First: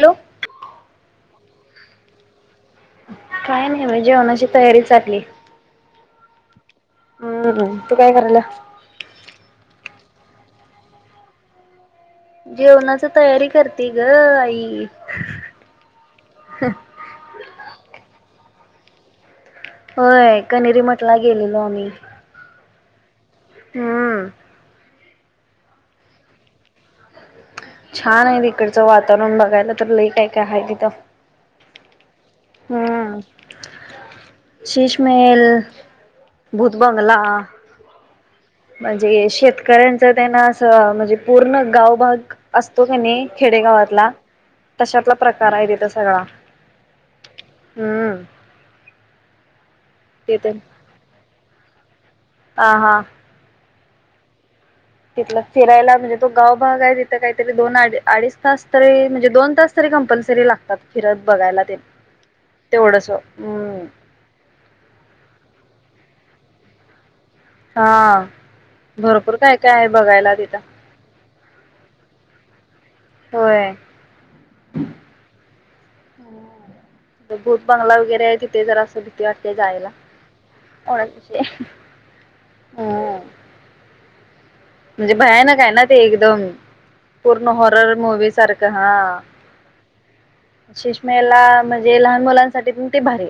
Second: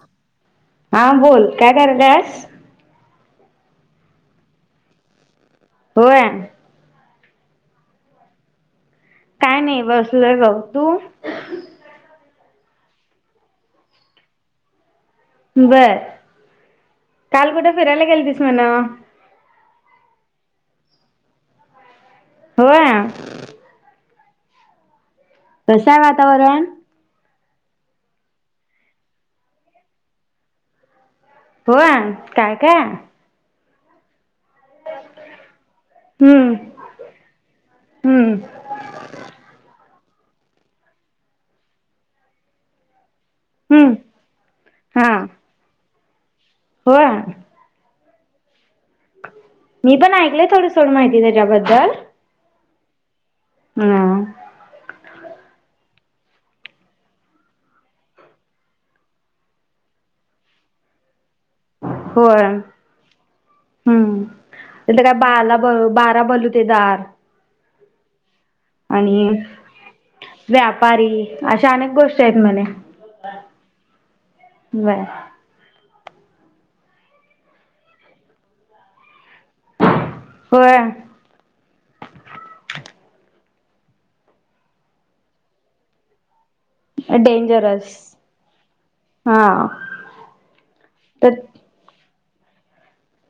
Hello हा बोल. काय करतेस? काय नाही ब जेवणाची तयारी चाललीय. होय? हं. तू काय करायल्या? काही नाही बसलोय बग. तु? जेवणाच तयारी करते ग आई. बर कालगुड फिरायला गेलटीस म्हणं होय कनेरी मठला गेलेलो आम्ही होय हम्म काय सांग आता बरा छान आहे तिकडचं वातावरण बघायला तर लय काय काय हाय तिथ. होय काय काय शिशमेल हम्म भूतबंगला हम्म म्हणजे शेतकऱ्यांचा ते त्यांना असं म्हणजे पूर्ण गावभग असस्तो कनी हम्म खेडेगावातला तशातला प्रकार हाय तिथ सगळा हो हम्म मी प ऐकय तिथे थोडं सोड माहिती त्याच्याबद्दल काय ह हा हम्म तिथला फिरायला म्हणजे तो गाव भाग आहे तिथं काहीतरी दोन अडीच तास तरी म्हणजे दोन तास तरी कंपल्सरी लागतात फिरत बघायला तेन होय हम्म तीथ काय बाळाला बारा बलू ते दार हा. भरपूर काय काय आहे बघायला तिथं. व्यापारी अशा अनेक गोष्टी आहेत म्हणे. होय नाय. भूत बंगला वगैरे आहे तिथे जरासं भीती वाटते जायला. होय हो. म्हणजे भयानक आयेना ते एकदम. पूर्ण हॉरर डेंजरस मूवी सारख हा हा तर शषमेला म्हणजे लहान मुलांसाठी पण ते भारीये.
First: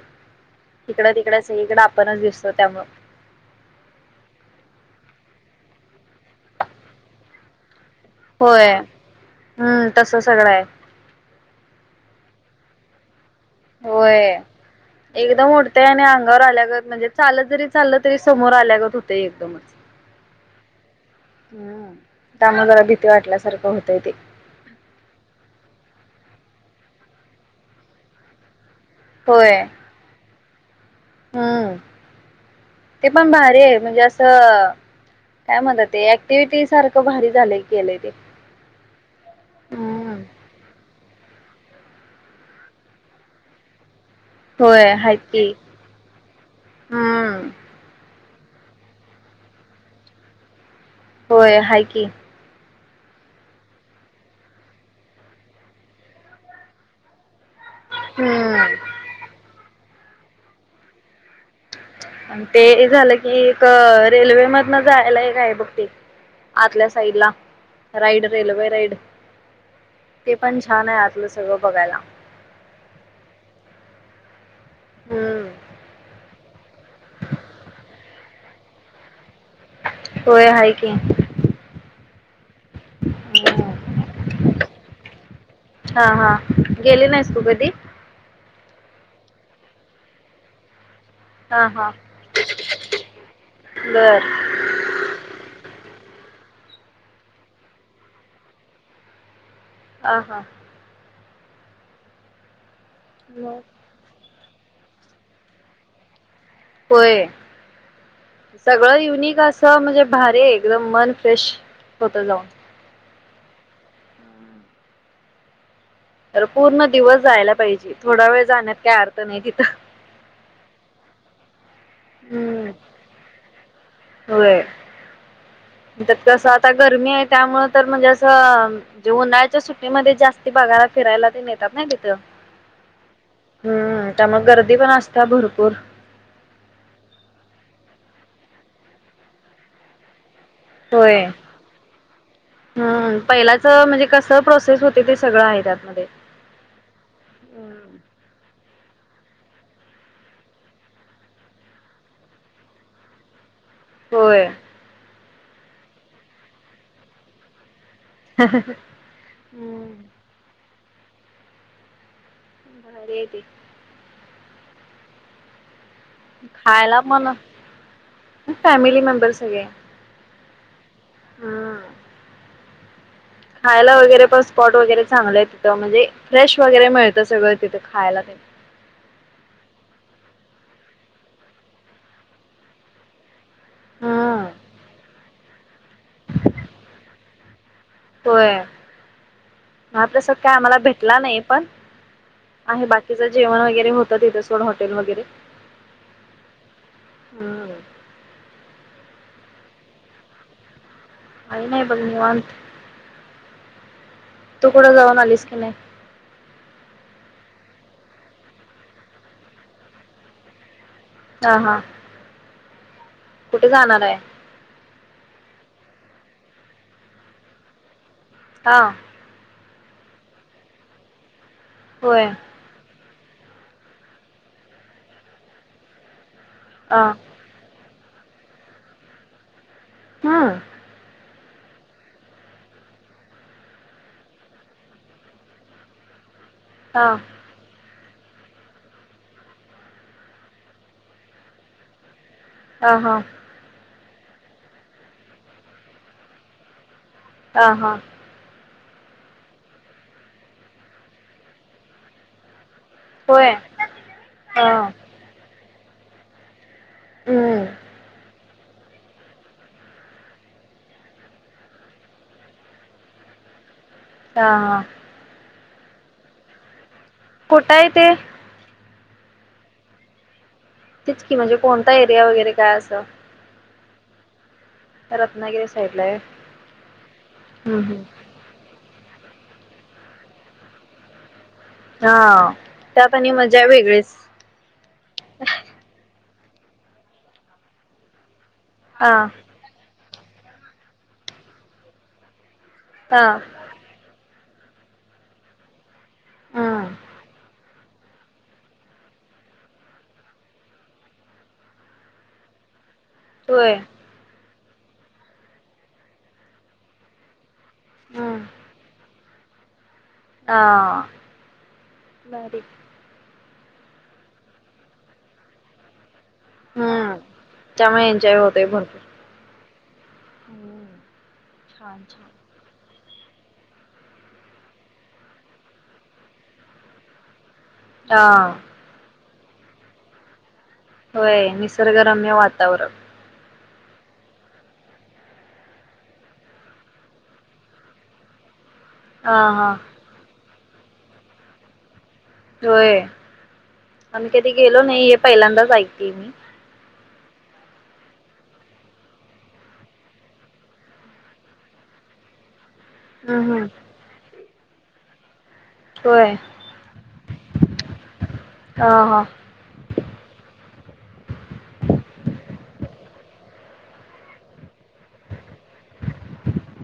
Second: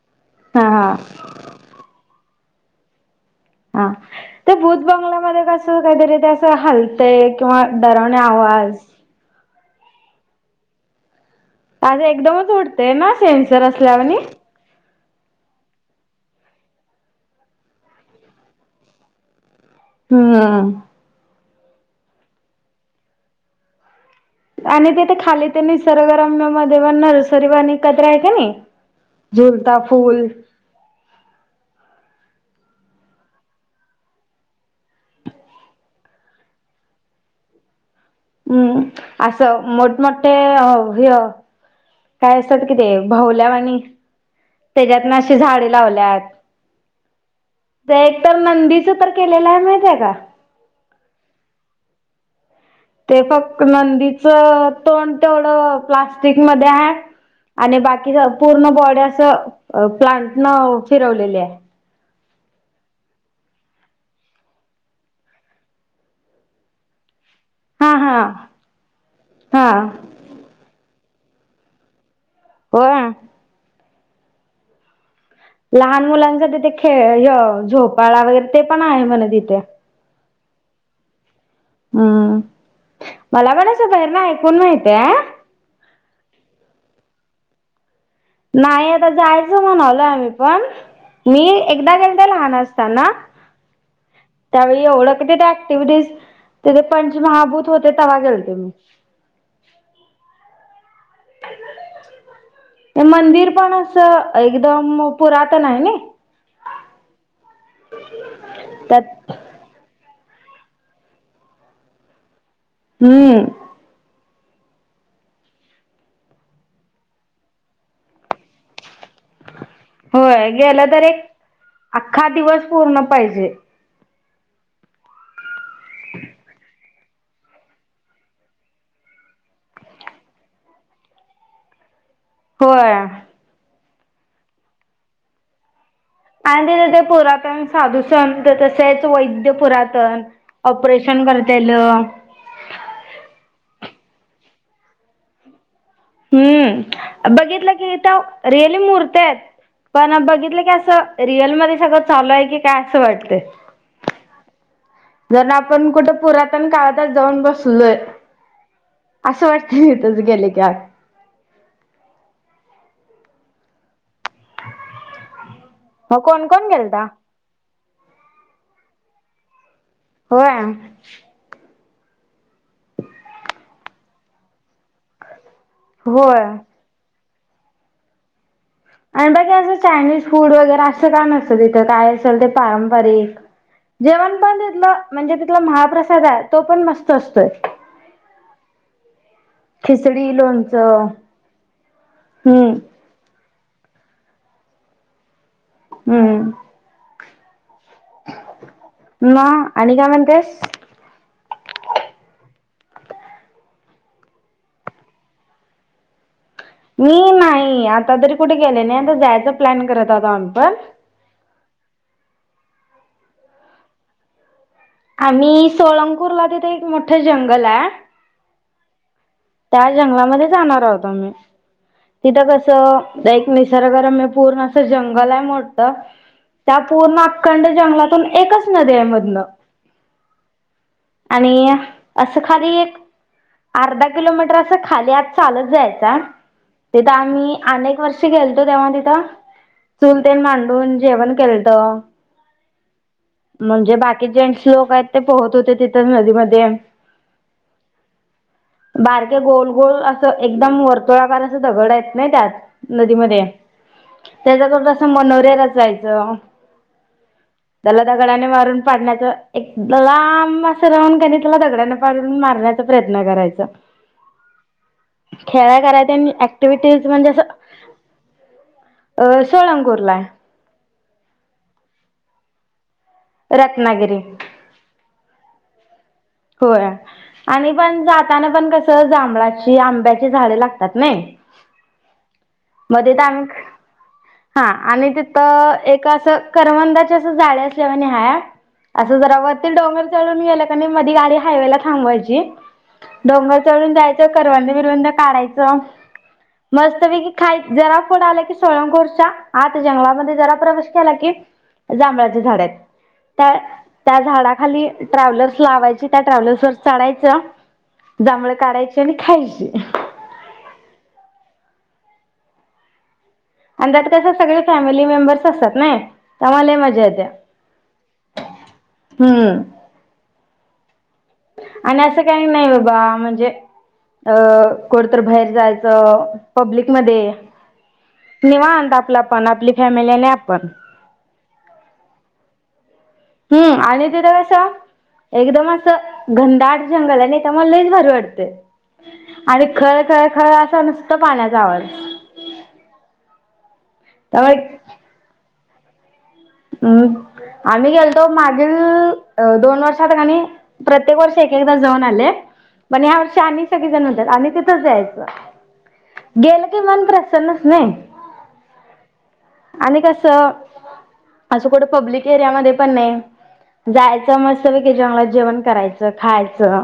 हा हा ईकडं तिकड सगळी कड आपणच दिस हो त्यामुळ. हा ते भुत बंगल्यामध्ये कस काहीतरी ते असं हलतय किंवा डरावने होय आवाज. हम्म तस सगळंय. आज एकदमच उडते ना. सेनसर असल्यावानी. होय. एकदम उडतेय आणि अंगावर आल्यागत म्हणजे चालत जरी चाललं तरी समोर आल्यागत होते एकदमच. हम्म. हम् त्यामुळे जरा भीती वाटल्यासारखं होतंय ते. आणि तेिथे खाली ते निसर्गरम्य मध्ये पण नरसरी वाणि कत्राय की नही. होय झुलता फूल. हम्म ते पण भारीये म्हणजे असं काय म्हणतात, ऍक्टिव्हटी सारखं भारी झालंय, की केलंय ते. हम. अस मोठ हम्म. मोठे हे काय असतात कि ते भावल्यावानी होय त्याच्यातन हाय अशी की झाडे लावल्यात. हम्म ते तर नंदीच तर केलेलं हाय माहितेय का? होय हाय की. ते फक्त नंदीच तोंड तेवढं प्लास्टिक मध्ये आहे. आणि बाकी हम्म. पूर्ण बॉडी असं अ प्लांट न फिरवलेलीया. अन ते झालं की, एक रेल्वे मधन जायला एक आहे बघ ते आतल्या साईड ला. हा हा राईड रेल्वे राईड हा. ते पण छाने आत लं सगळं बघायला. होया. हम्म लहान मुलांचा हे य झोप पाळणा वगैरे ते पण आहे म्हणे तिथे होय हाय कि हम मला पण असं बाहेर ना ऐकून माहितय हा हा गेले नाहीस तू कधी नाही आता जायचं म्हणालोय आम्ही पण मी हा हा एकदा एकदा लहान असताना बर त्यावेळी एवढं कधी त्या ऍक्टिव्हटीज तेथे पंचमहाभूत होते तेव्हा गेलते मी ह हा [inaudible] मंदिर मग पण असं एक एकदम पुरातन आहे ना होय सगळं त्यात युनिक असं म्हणजे भारी एकदम मन फ्रेश होत जाऊन हम्म अर पूर्ण दिवस जायला पाहिजे थोडा वेळ जाण्यात काही अर्थ नाही तिथं होय गेला तर एक अख्खा दिवस पूर्ण पाहिजे हो त्यात सात आठ गरमी आहे त्यामुळ तर म्हणजे असं जे उन्हाळ्याच्या सुट्टीमध्ये जास्ती बागाला फिरायला ते नेतात ना तिथं होय हम्म त्यामुळे गर्दी पण असता भरपूर आणि तथ ते पुरातन साधू संत तसेच वैद्य पुरातन ऑपरेशन होय करतेल कस प्रोसेस होते ते सगळं आहे त्या हम्म बघितलं की रिअल मूरती आहेत पण बघितलं की अस रिअल मध्ये सगळं चालू आहे की काय असं वाटत होय जर आपण कुठं पुरातन काळातच जाऊन बसलोय असं वाटत हम्म मी तुझ गेले का भारी हाय ते हो कोण कोण खायला गेलता पण फॅमिली मेंबरस सगळे होय हम्म खायला वगैरे पण स्पॉट वगैरे चांगलंय म्हणजे होय फ्रेश वगैरे मिळत सगळं तिथं खायला आणि बाकी असं चायनीज फूड वगैरे असं का नसतं तिथं काय असेल ते पारंपरिक जेवण हम्म पण तिथलं म्हणजे तिथला महाप्रसाद आहे तो पण मस्त असतोय होय हल्यास खिचडी काय आम्हाला लोणचं भेटला नाही पण हम्म आणि बाकीचा जेवण वगैरे होतं तिथे सोड हॉटेल वगैरे हम्म हम्म म आणि काय म्हणतेस काई नाही बोल निवांत तू कुठं जाऊन आलीस की नाही मी नाही आता तरी कुठे गेले नाही आता जायच प्लॅन करत आता आ पण हा हां कुठे जाणार आहे आम्ही सोळपूरला तिथे एक मोठं जंगल आहे हा त्या जंगलामध्ये जाणार आहोतो म्ही होय तिथं कस एक निसर्गरम हे पूर्ण अस जंगल आहे मोठत त्या अ पूर्ण अकड जंग पण एकच नदी हाय मधनं हम्म. आणि असं खाली एक अर्धा किलोमीटर अस खाली आज चालत जायच हा तेथ आम्ही अनेक वर्ष क खेलतो तेव्हा तिथं चुल तेन मांडून जेवण केळत ह हा म्हणजे बाकी बाकी जेंस लोक आहेत ते पोहत होते तिथं नदीमध्ये हा हा‌. बारके गोल गोल असं एकदम वर्तुळाकार असं दगड हायत नाही त्यात नदीमध्ये होय ह त्याच्याक असं मनोर्या जायचं, हम्म त्याला दगडने मार पाडण्याच एक लांब असं राहूननी त्याला दगड्याने पाडून मारण्याचा प्रयत्न करायच हा हा, खेळाय कराय आणि ऍक्टिव्हीटी तेच म्हणजे असं कुठं आहे ते अ सोळंगूरला तिचकी म्हणजे कोणता एरिया वगैरे काय असं? रत्नागिरी, रत्नागिरी साईड ला आहे होय आणि हम्म हम्म पण जाताना पण कस सहजांभळाची, आंब्याची झाडे लागतात नाही. हा मध्ये त्यात आणि त्यां मजा वेगळीच हा आणि तिथं एक असं करवंदाच्या असं जाळी असल्यावाणी हाय हा असं जरा वतील डोंगर चढून गेलं कनी मध्ये गाडी हायवेला थांबवायची. हा डोंगर चढून जायचं. करवंद बिरवंद काढायचं हम्म मस्तपैकी खाईत जरा पुढ आलं की सोळंखोरच्या आत जंगलामध्ये जरा प्रवेश केला की जांभळाची झाड आहेत. त्या होय त्या झाडा खाली ट्रॅव्हल्स लावायची त्या ट्रॅव्हलस वर चढायच. हम्म जांभळे काढायची. खायची. हा भारी आणि त्यात कस सगळे फॅमिली मेंबर्स असतात नाही. त्यामुळे लय मजा हम्म येत्या त्यामुळे एन्जॉय हम्म हम्म आणि असं काही नाही बाबा म्हणजे अ कोरतर बाहेर जायचं पब्लिक मध्ये हा निवांत आपला पण आपली फॅमिली आणि आपण होय निसर्गरम्य वातावरण हम्म आणि तेथ कसं एकदम असं घनदाट जंगल आहे. आणि त्या मला लईच भारी वाटतय. हा आणि हा खळ, खळ, खळ अस नुसत पाण्याचा आवाज होय. आम्ही कधी त्यामुळे गेलो नाही हे पहिल्यांदाच [unintelligible] हम् आम्ही गेलतो मागील दोन वर्षात कणी प्रत्येक वर्षी एकेकदा जाऊन आले. पण ह्या वर्षी हम्म आणि हम्म. सगळे जण म्हणत्यात आम्ही तिथं तिथं जायचं. होय. गेलं कि मन प्रसन्नच नाही हा हा. आणि कस असं कुठं पब्लिक एरियामध्ये पण नाही. जायच मस्त पैकी जंगलात जेवण करायचं, खायचं.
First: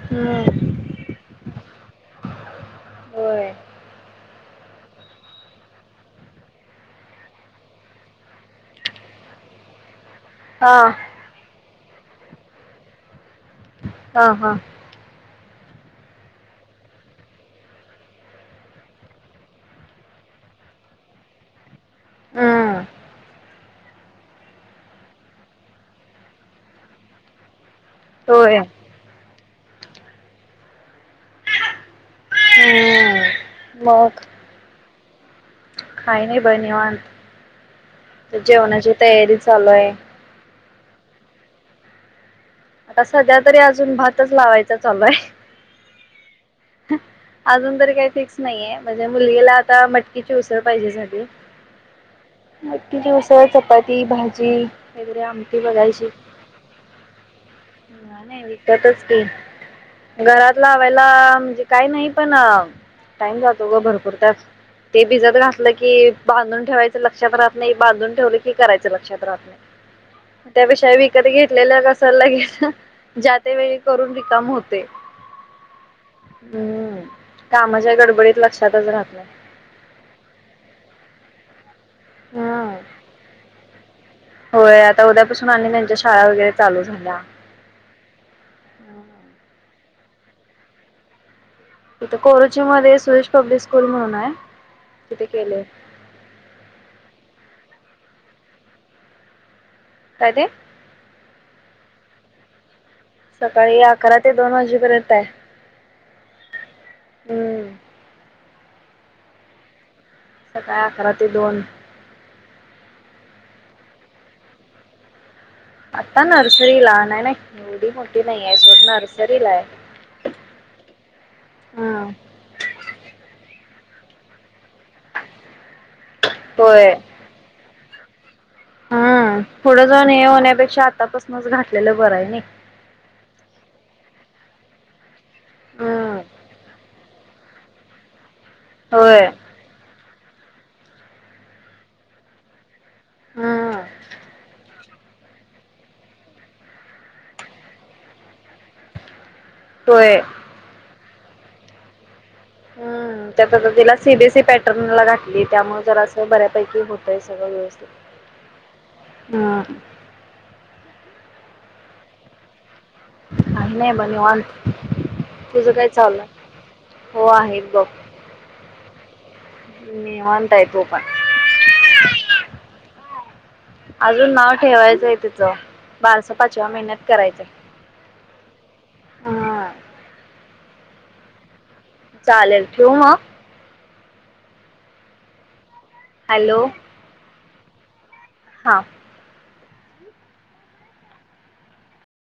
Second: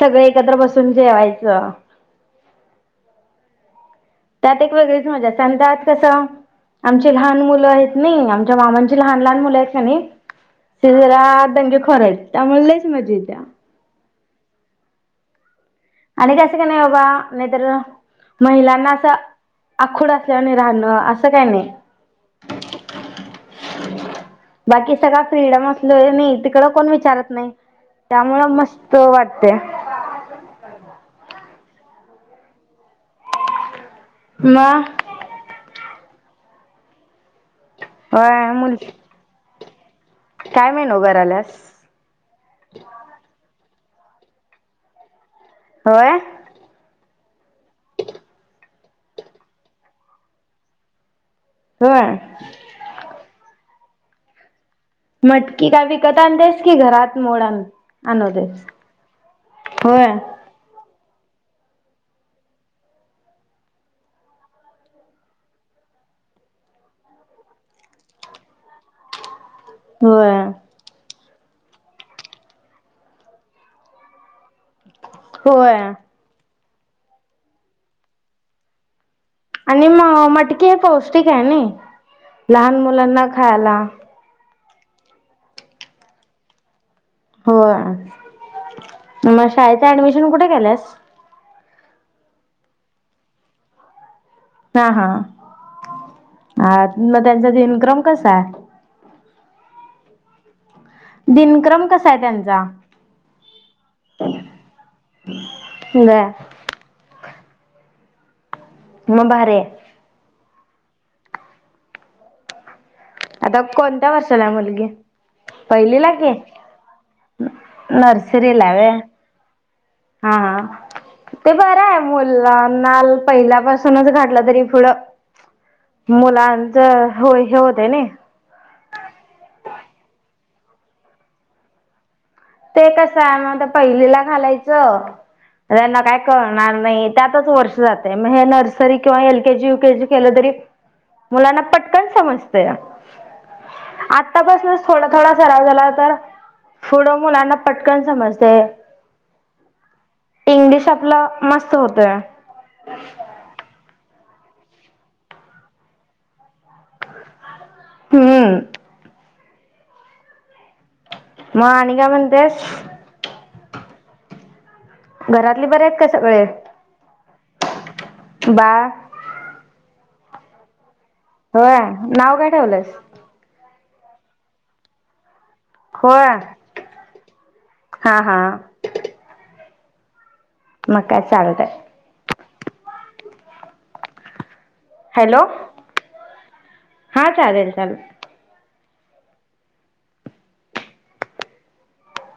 सगळे एकत्र हम्म बसून जेवायचं. होय. त्यात एक वेगळीच मजा अस आणि त्यात कसं आमची लहान मुलं आहेत ना आमच्या मामांची लहान लहान मुलं आहेत ना हा. ती झरा दंग खरंच त्यामुळे लईच मज येत्या हा हा आणि कसं काही नाही बाबा नाही तरर महिलांना असं आखोड असल्यावरने राहणं असं काय नाही हम्म बाकी सगळ फ्रीडम असलोय नाही तिकड कोण विचारत नाही त्यामुळं होय. मस्त वाटते हम्म ब म काय नाही बन्यवान होय मुल जेवणाची तयारी चालूय काय मेनू कराल्यास सा ज्या तरी अजून भातच लावायचा चालूय होय अजून तरी काही फिक्स नाहीये म्हणजे मुलगीला आता मटकीची उसळ पाहिजे झालि होय मटकीची उसळ चपाती ती भाजी वगैरे आमटी मटकी काय बघायची. विकत आणतेस की घरात मोड आण आणव नाही तीस विकतच की होय घरात लावायला म्हणजे काय नाही पण टाइम जातो ग भरपूर त्या ते भिजत घातलं की बांधून ठेवायचं लक्षात राहत नाही बांधून ठेवलं की करायचं लक्षात राहत नाही हो त घेतलेलं कसाला घेलं ज्याात वेळी करून रिकाम होत होय हो कामाच्या गडबडीत लक्षातच राहात नाई आणि म मटकीे हे पौष्टिक आहे ना हम्म लहान मुलांना खायला होय आता उद्यापासून आणि त्यांच्या शाळा वगैरे चालू झा हो म शा ऍडमिशन कुठे केलंस तथ कोरुची मध्ये सुरेश पब्लिक स्कूल म्हणून आहे हा हा तिथे केले मग त्यांचा दिनक्रम कसा आहे काय ते दिनक्रम कसा आहे त्यांचा सकाळी अकरा ते दोन वाजेपर्यंत हाय बर हम्म म भारी हाय सकाळी अकरा ते दोन आता कोणत्या वर्षाला मुलगी पहिलीला आता की नर्सरीला नय नय एवढ मोठी नाहीय नर्सरीला आहे सोड व्हय नर्सरीला हाय. हा ते बर आहे मुलांना प पासुनच घातलं तरी पुढ मुलांच होय हो तेनी हम्म थोडं जाण हे होण्यापेक्षा आतापासूनच घातलेलं बरं आहे न ते कसं आहे मग आता पहिलीला घालायचं अ त्यांना हम्म काय कळणार नय त्यातच वर्ष जातय नर्सरी होय किंवा L K G U K G केलं तरी मुलांना पटकन समजत हम्म आतापासनच थोडा थोडा सराव झाला तर पुढ. मुलांना पटकन समजतय. होय. आपल मस्त होतोय. हम्म. त्यात आता तिला सि बी सी पॅटर्नला घाातली त्यामुळे जरा असं बऱ्यापैकी होतंय सगळं व्यवस्थ. हम्म. हम म आणि काय म्हणतेस. काही नाही ब निवांत. घरातली तुझं बर काय आहेत का चाललंय? सगळे? हो आहेत बघ बाळ. निवांत आहे तो पण. होय नाव काय ठेवलंस? अजून नाव ठेवायचं तिचं. बारसा पाचव्या महिन्यात करायचाय. हां हां. ह. मग काय चालतय. चालेल ठेऊ मग. हॅलो. हॅलो. हा चालेल चालेल. हां.